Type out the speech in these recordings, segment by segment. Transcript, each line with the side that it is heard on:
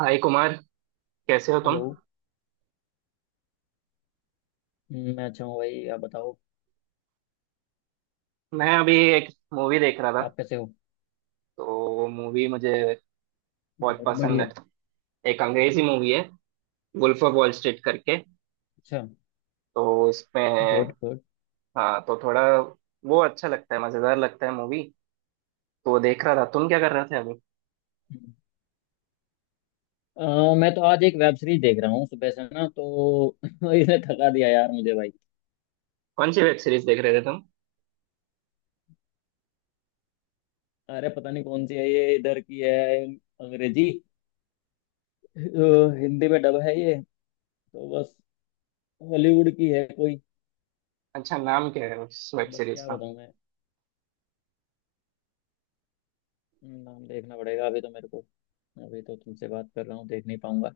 right: हाय कुमार, कैसे हो
left: हेलो।
right: तुम?
left: मैं अच्छा हूँ भाई, आप बताओ।
right: मैं अभी एक मूवी देख रहा था।
left: आप कैसे हो?
right: तो मूवी मुझे बहुत
left: बहुत
right: पसंद
left: बढ़िया।
right: है। एक अंग्रेजी मूवी है, वुल्फ ऑफ वॉल स्ट्रीट करके।
left: अच्छा।
right: तो इसमें,
left: गुड गुड।
right: हाँ, तो थोड़ा वो अच्छा लगता है, मज़ेदार लगता है मूवी। तो वो देख रहा था। तुम क्या कर रहे थे अभी?
left: मैं तो आज एक वेब सीरीज देख रहा हूँ सुबह से ना, तो इसने थका दिया यार मुझे भाई।
right: कौन सी वेब सीरीज देख रहे थे तुम?
left: अरे पता नहीं कौन सी है, ये इधर की है। अंग्रेजी, अ, हिंदी में डब है ये। तो बस, हॉलीवुड की है कोई।
right: अच्छा, नाम क्या है उस वेब
left: बस
right: सीरीज
left: क्या
right: का?
left: बताऊँ मैं। नाम देखना पड़ेगा अभी तो मेरे को। अभी तो तुमसे बात कर रहा हूँ, देख नहीं पाऊंगा।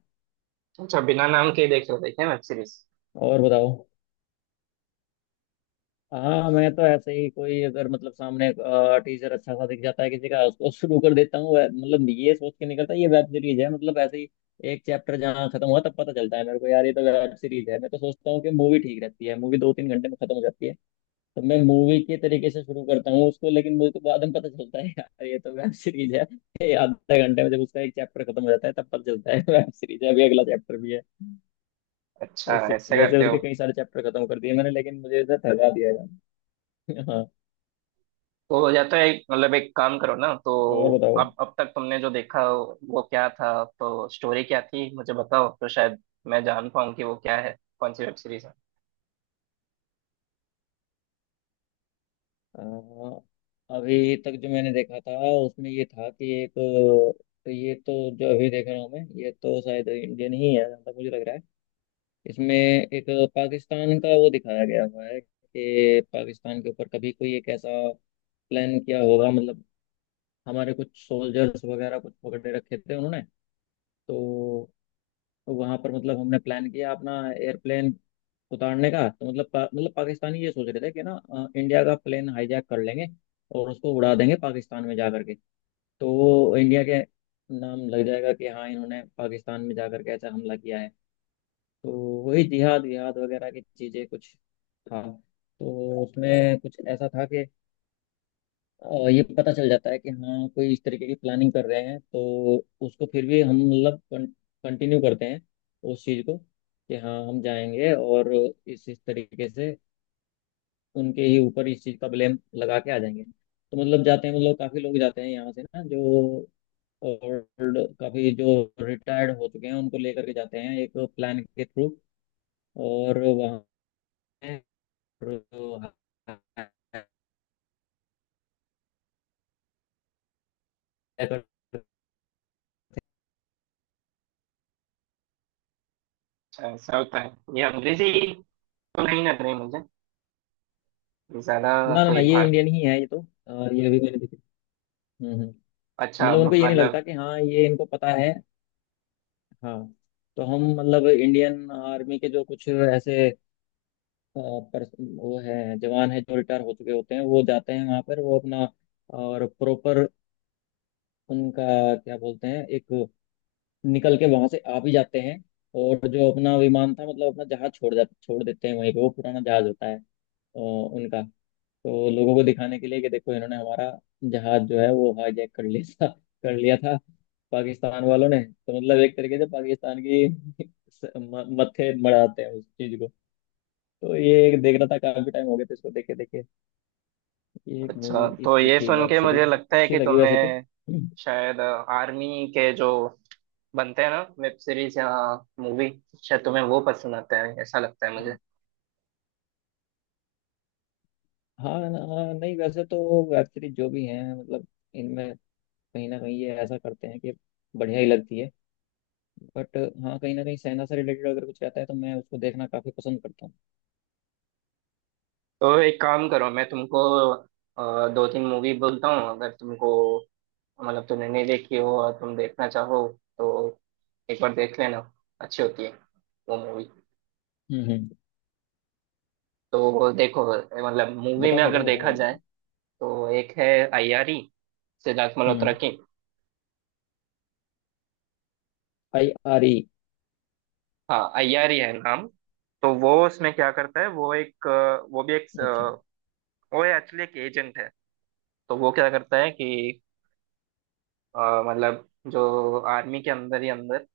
right: अच्छा, बिना नाम के ही देख रहे थे क्या वेब सीरीज?
left: और बताओ। हाँ, मैं तो ऐसे ही कोई अगर मतलब सामने टीचर अच्छा सा दिख जाता है किसी का, उसको शुरू कर देता हूँ। मतलब ये सोच के निकलता है ये वेब सीरीज है, मतलब ऐसे ही। एक चैप्टर जहाँ खत्म हुआ तब पता चलता है मेरे को यार ये तो वेब सीरीज है। मैं तो सोचता हूँ कि मूवी ठीक रहती है, मूवी 2-3 घंटे में खत्म हो जाती है। तो मैं मूवी के तरीके से शुरू करता हूँ उसको, लेकिन मुझे तो बाद में पता चलता है यार ये तो वेब सीरीज है। ये आधे घंटे में जब उसका एक चैप्टर खत्म हो जाता है तब पता चलता है वेब सीरीज है, अभी अगला चैप्टर भी है।
right: अच्छा,
left: और
right: ऐसे
left: सुबह से
right: करते हो?
left: उसके कई सारे चैप्टर खत्म कर दिए मैंने, लेकिन मुझे ऐसा थका दिया है हाँ।
right: तो या तो एक, मतलब एक काम करो ना। तो
left: और बताओ।
right: अब तक तुमने जो देखा वो क्या था? तो स्टोरी क्या थी मुझे बताओ, तो शायद मैं जान पाऊँ कि वो क्या है, कौन सी वेब सीरीज है।
left: अ, अभी तक जो मैंने देखा था उसमें ये था कि एक तो ये तो जो अभी देख रहा हूँ मैं, ये तो शायद इंडियन ही है जहाँ तक मुझे लग रहा है। इसमें एक पाकिस्तान का वो दिखाया गया हुआ है कि पाकिस्तान के ऊपर कभी कोई एक ऐसा प्लान किया होगा, मतलब हमारे कुछ सोल्जर्स वगैरह कुछ पकड़े रखे थे उन्होंने। तो तो वहां पर मतलब हमने प्लान किया अपना एयरप्लेन उतारने का। तो मतलब मतलब पाकिस्तानी ये सोच रहे थे कि ना इंडिया का प्लेन हाईजैक कर लेंगे और उसको उड़ा देंगे पाकिस्तान में जा करके। तो वो इंडिया के नाम लग जाएगा कि हाँ इन्होंने पाकिस्तान में जा करके ऐसा हमला किया है। तो वही जिहाद विहाद वगैरह की चीजें कुछ था, तो उसमें कुछ ऐसा था कि ये पता चल जाता है कि हाँ कोई इस तरीके की प्लानिंग कर रहे हैं। तो उसको फिर भी हम मतलब कंटिन्यू करते हैं उस चीज़ को कि हाँ हम जाएंगे और इस तरीके से उनके ही ऊपर इस चीज़ का ब्लेम लगा के आ जाएंगे। तो मतलब जाते हैं, मतलब काफ़ी लोग जाते हैं यहाँ से ना, जो ओल्ड काफ़ी, जो रिटायर्ड हो चुके हैं, उनको लेकर के जाते हैं एक प्लान के थ्रू। और वहाँ पे जो-
right: अच्छा, ऐसा होता है। ये अंग्रेजी तो नहीं लग रही मुझे ज्यादा।
left: ना ना ना,
right: कोई
left: ये
right: भाग।
left: इंडियन ही है ये तो। ये अभी मैंने हम्म हम्म। तो
right: अच्छा,
left: मतलब उनको ये नहीं लगता
right: मतलब।
left: कि हाँ ये इनको पता है। हाँ, तो हम मतलब इंडियन आर्मी के जो कुछ ऐसे अ, पर्स- वो है, जवान है जो रिटायर हो चुके होते हैं, वो जाते हैं वहाँ पर वो अपना और प्रॉपर उनका क्या बोलते हैं एक, निकल के वहाँ से आ भी जाते हैं। और जो अपना विमान था, मतलब अपना जहाज छोड़ देते हैं वहीं पे। वो पुराना जहाज होता है उनका। तो लोगों को दिखाने के लिए कि देखो इन्होंने हमारा जहाज जो है वो हाईजैक कर लिया था, कर लिया था पाकिस्तान वालों ने। तो मतलब एक तरीके से पाकिस्तान की मत्थे मढ़ाते हैं उस चीज को। तो ये एक देख रहा था, काफी टाइम हो गया तो इसको देखे देखे। ये एक मूवी
right: अच्छा, तो
left: इसकी
right: ये
left: थी,
right: सुन
left: वेब
right: के मुझे
left: सीरीज
right: लगता है
left: अच्छी
right: कि
left: लगी वैसे तो।
right: तुम्हें शायद आर्मी के जो बनते हैं ना वेब सीरीज या मूवी, शायद तुम्हें वो पसंद आता है, ऐसा लगता है
left: हम्म।
right: मुझे।
left: हाँ, नहीं वैसे तो वेब सीरीज जो भी हैं मतलब इनमें कहीं ना कहीं ये ऐसा करते हैं कि बढ़िया ही लगती है। बट हाँ, कहीं ना कहीं सेना से रिलेटेड अगर कुछ रहता है तो मैं उसको देखना काफी पसंद करता हूँ।
right: तो एक काम करो, मैं तुमको दो तीन मूवी बोलता हूँ। अगर तुमको, मतलब तुमने नहीं देखी हो और तुम देखना चाहो तो एक बार देख लेना। अच्छी होती है वो मूवी।
left: हम्म।
right: तो देखो, मतलब मूवी
left: बताओ
right: में अगर
left: बताओ बताओ
right: देखा
left: भाई
right: जाए
left: बताओ।
right: तो एक है अय्यारी, सिद्धार्थ मल्होत्रा
left: हम्म।
right: की।
left: आई आर ई।
right: हाँ, अय्यारी है नाम। तो वो उसमें क्या करता है, वो एक वो भी एक
left: अच्छा।
right: वो एक्चुअली एक एजेंट है। तो वो क्या करता है कि अ, मतलब जो आर्मी के अंदर ही अंदर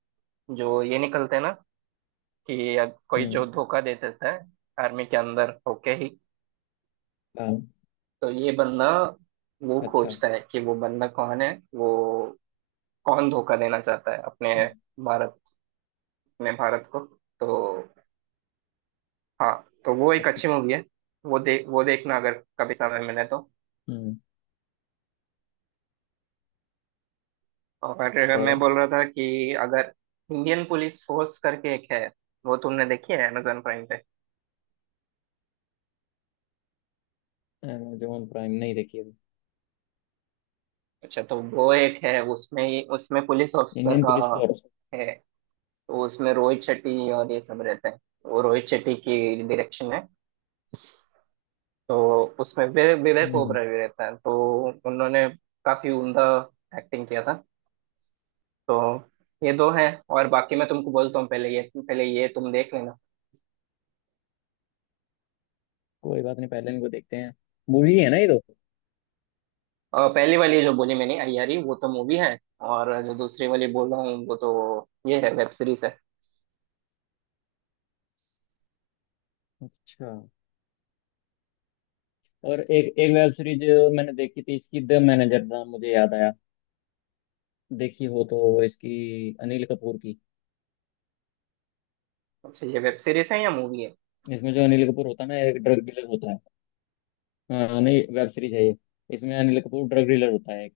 right: जो ये निकलते हैं ना कि कोई
left: हम्म।
right: जो धोखा दे देता है आर्मी के अंदर होके ही।
left: काम।
right: तो ये बंदा वो
left: अच्छा।
right: खोजता है कि वो बंदा कौन है, वो कौन धोखा देना चाहता है
left: हम्म।
right: भारत अपने भारत को। तो हाँ। तो वो एक
left: अच्छा।
right: अच्छी मूवी है। वो देखना अगर कभी समय मिले तो।
left: हम्म।
right: और मैं
left: और।
right: बोल रहा था कि अगर इंडियन पुलिस फोर्स करके एक है, वो तुमने देखी है अमेजोन प्राइम पे?
left: अमेजोन प्राइम नहीं देखी अभी।
right: अच्छा, तो वो एक है, उसमें उसमें पुलिस ऑफिसर
left: इंडियन
right: का
left: पुलिस फोर्स।
right: है। तो उसमें रोहित शेट्टी और ये सब रहते हैं। वो रोहित शेट्टी की डायरेक्शन है। तो उसमें विवेक
left: हम्म।
right: ओबराय भी रहता है। तो उन्होंने काफी उम्दा एक्टिंग किया था। तो ये दो हैं। और बाकी मैं तुमको बोलता हूँ, पहले ये तुम देख लेना।
left: कोई बात नहीं, पहले इनको देखते हैं। मूवी है ना ये तो।
right: पहली वाली जो बोली मैंने अय्यारी, वो तो मूवी है। और जो दूसरी वाली बोल रहा हूँ वो तो ये है, वेब सीरीज है।
left: अच्छा। और एक एक वेब सीरीज मैंने देखी थी इसकी, द मैनेजर नाम मुझे याद आया। देखी हो तो। इसकी अनिल कपूर की।
right: अच्छा, ये वेब सीरीज है या मूवी है?
left: इसमें जो अनिल कपूर होता है ना, एक ड्रग डीलर होता है। हाँ नहीं, वेब सीरीज है ये। इसमें अनिल कपूर ड्रग डीलर होता है एक।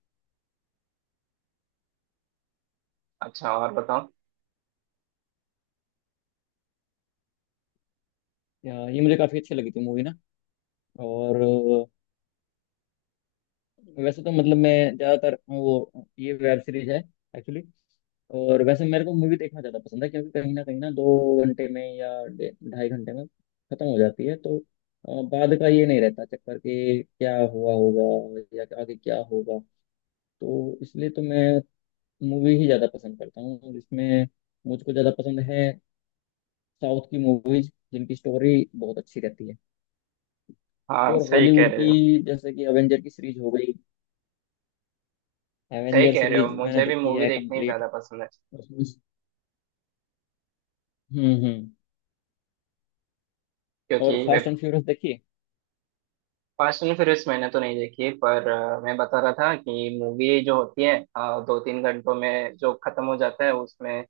right: अच्छा, और बताओ।
left: या, ये मुझे काफी अच्छी लगी थी मूवी ना। और वैसे तो मतलब मैं ज़्यादातर वो, ये वेब सीरीज है एक्चुअली। और वैसे मेरे को मूवी देखना ज़्यादा पसंद है क्योंकि कहीं ना 2 घंटे में या ढाई घंटे में ख़त्म हो जाती है, तो बाद का ये नहीं रहता चक्कर कि क्या हुआ होगा या आगे क्या होगा। तो इसलिए तो मैं मूवी ही ज़्यादा पसंद करता हूँ, जिसमें मुझको ज़्यादा पसंद है साउथ की मूवीज जिनकी स्टोरी बहुत अच्छी रहती है।
right: हाँ,
left: और
right: सही कह
left: हॉलीवुड की,
right: रहे हो।
left: जैसे कि एवेंजर की सीरीज हो गई,
right: सही
left: एवेंजर
right: कह रहे हो,
left: सीरीज मैंने
right: मुझे भी
left: देखी
right: मूवी
left: है
right: देखनी
left: कंप्लीट।
right: ज्यादा पसंद है,
left: उसमें से- हम्म। और
right: क्योंकि
left: फास्ट
right: वेब,
left: एंड फ्यूरियस देखी।
right: फास्ट एंड फ्यूरियस मैंने तो नहीं देखी, पर मैं बता रहा था कि मूवी जो होती है दो तीन घंटों में जो खत्म हो जाता है, उसमें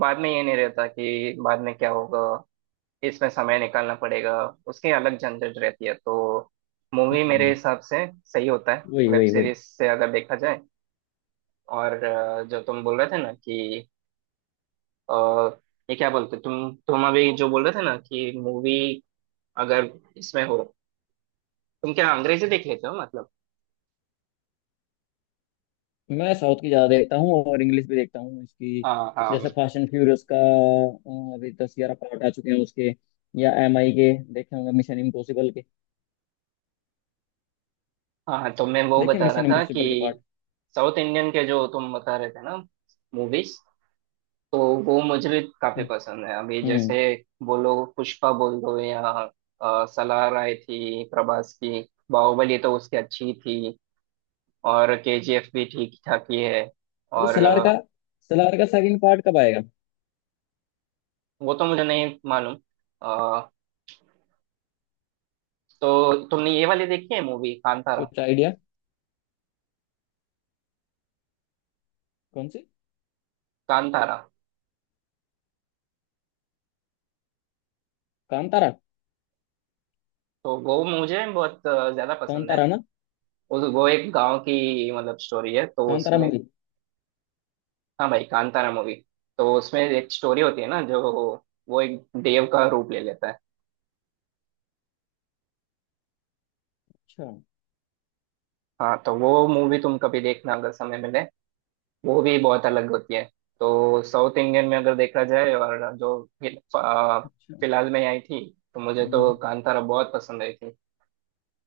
right: बाद में ये नहीं रहता कि बाद में क्या होगा, इसमें समय निकालना पड़ेगा, उसकी अलग झंझट रहती है। तो मूवी मेरे
left: हम्म।
right: हिसाब से सही होता है,
left: वही
right: वेब
left: वही वही।
right: सीरीज से अगर देखा जाए। और जो तुम बोल रहे थे ना कि अ, ये क्या बोलते, तुम अभी जो बोल रहे थे ना कि मूवी अगर इसमें हो, तुम क्या अंग्रेजी देख लेते हो मतलब?
left: मैं साउथ की ज्यादा देखता हूँ और इंग्लिश भी देखता हूँ इसकी।
right: हाँ, हाँ,
left: जैसे फास्ट एंड फ्यूरियस का अभी 10-11 पार्ट आ चुके हैं उसके। या MI के देखे होंगे मिशन इम्पॉसिबल के।
right: हाँ, तो मैं वो
left: देखे
right: बता रहा
left: मिशन
right: था कि
left: इम्पॉसिबल के पार्ट।
right: साउथ इंडियन के जो तुम बता रहे थे ना, मूवीज, तो वो मुझे काफी
left: हम्म
right: पसंद है। अभी जैसे
left: हम्म।
right: बोलो पुष्पा बोल दो, या सलार आई थी प्रभास की। बाहुबली, तो उसकी अच्छी थी। और केजीएफ भी ठीक ठाक ही है।
left: अरे
right: और
left: सलार का, सलार का सेकंड पार्ट कब आएगा,
right: वो तो मुझे नहीं मालूम। अ, तो तुमने ये वाली देखी है मूवी, कांतारा?
left: कुछ आइडिया? कौन सी?
right: कांतारा,
left: कांतारा।
right: तो वो मुझे बहुत ज्यादा पसंद है।
left: कांतारा ना।
right: उस वो एक गांव की मतलब स्टोरी है, तो
left: कांतारा
right: उसमें,
left: मूवी।
right: हाँ भाई, कांतारा मूवी, तो उसमें एक स्टोरी होती है ना जो, वो एक देव का रूप ले लेता है।
left: अच्छा।
right: हाँ, तो वो मूवी तुम कभी देखना अगर समय मिले। वो भी बहुत अलग होती है। तो साउथ इंडियन में अगर देखा जाए और जो फिल- आ,
left: अच्छा।
right: फिलहाल में आई थी, तो मुझे तो
left: हम्म।
right: कांतारा बहुत पसंद आई थी।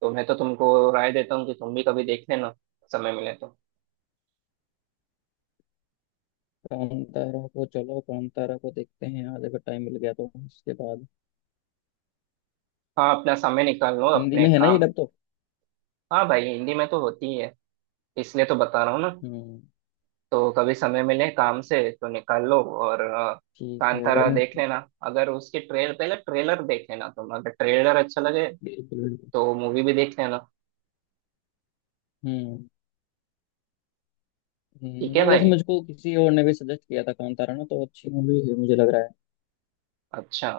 right: तो मैं तो तुमको राय देता हूँ कि तुम भी कभी देख लेना, समय मिले तो।
left: कांतारा को, चलो कांतारा को देखते हैं आज अगर टाइम मिल गया तो उसके बाद।
right: हाँ, अपना समय निकाल लो
left: हिंदी
right: अपने
left: में है ना ये
right: काम।
left: डब तो?
right: हाँ भाई, हिंदी में तो होती ही है, इसलिए तो बता रहा हूँ ना।
left: हम्म।
right: तो कभी समय मिले काम से तो निकाल लो, और
left: ठीक है।
right: कांतारा देख लेना। अगर उसकी ट्रेल पहले ट्रेलर देख लेना तुम, अगर ट्रेलर अच्छा लगे
left: बिल्कुल बिल्कुल।
right: तो मूवी भी देख लेना।
left: हम्म।
right: ठीक है
left: नहीं वैसे
right: भाई।
left: मुझको किसी और ने भी सजेस्ट किया था कांतारा ना, तो अच्छी मूवी है मुझे लग रहा है।
right: अच्छा,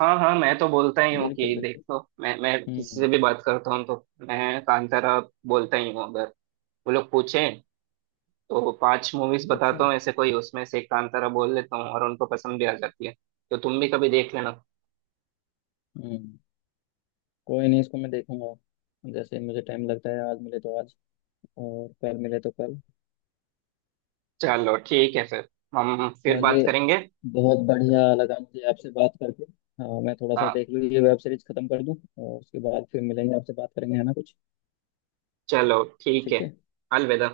right: हाँ, हाँ, मैं तो बोलता ही हूँ
left: बिल्कुल
right: कि देख
left: बिल्कुल।
right: लो। मैं किसी
left: हम्म।
right: से भी बात करता हूँ तो मैं कांतारा बोलता ही हूँ, अगर वो लोग पूछें तो। पांच मूवीज
left: अच्छा।
right: बताता हूँ ऐसे कोई, उसमें से एक कांतारा बोल लेता हूँ और उनको पसंद भी आ जाती है। तो तुम भी कभी देख लेना।
left: हम्म। कोई नहीं, इसको मैं देखूंगा जैसे मुझे टाइम लगता है, आज मिले तो आज और कल मिले तो कल।
right: चलो ठीक है फिर, हम फिर बात
left: चलिए,
right: करेंगे।
left: बहुत बढ़िया लगा मुझे आपसे बात करके। हाँ, मैं थोड़ा सा
right: हाँ,
left: देख लूँ, ये वेब सीरीज खत्म कर दूँ और उसके बाद फिर मिलेंगे, आपसे बात करेंगे है ना कुछ।
right: चलो ठीक है।
left: ठीक है।
right: अलविदा।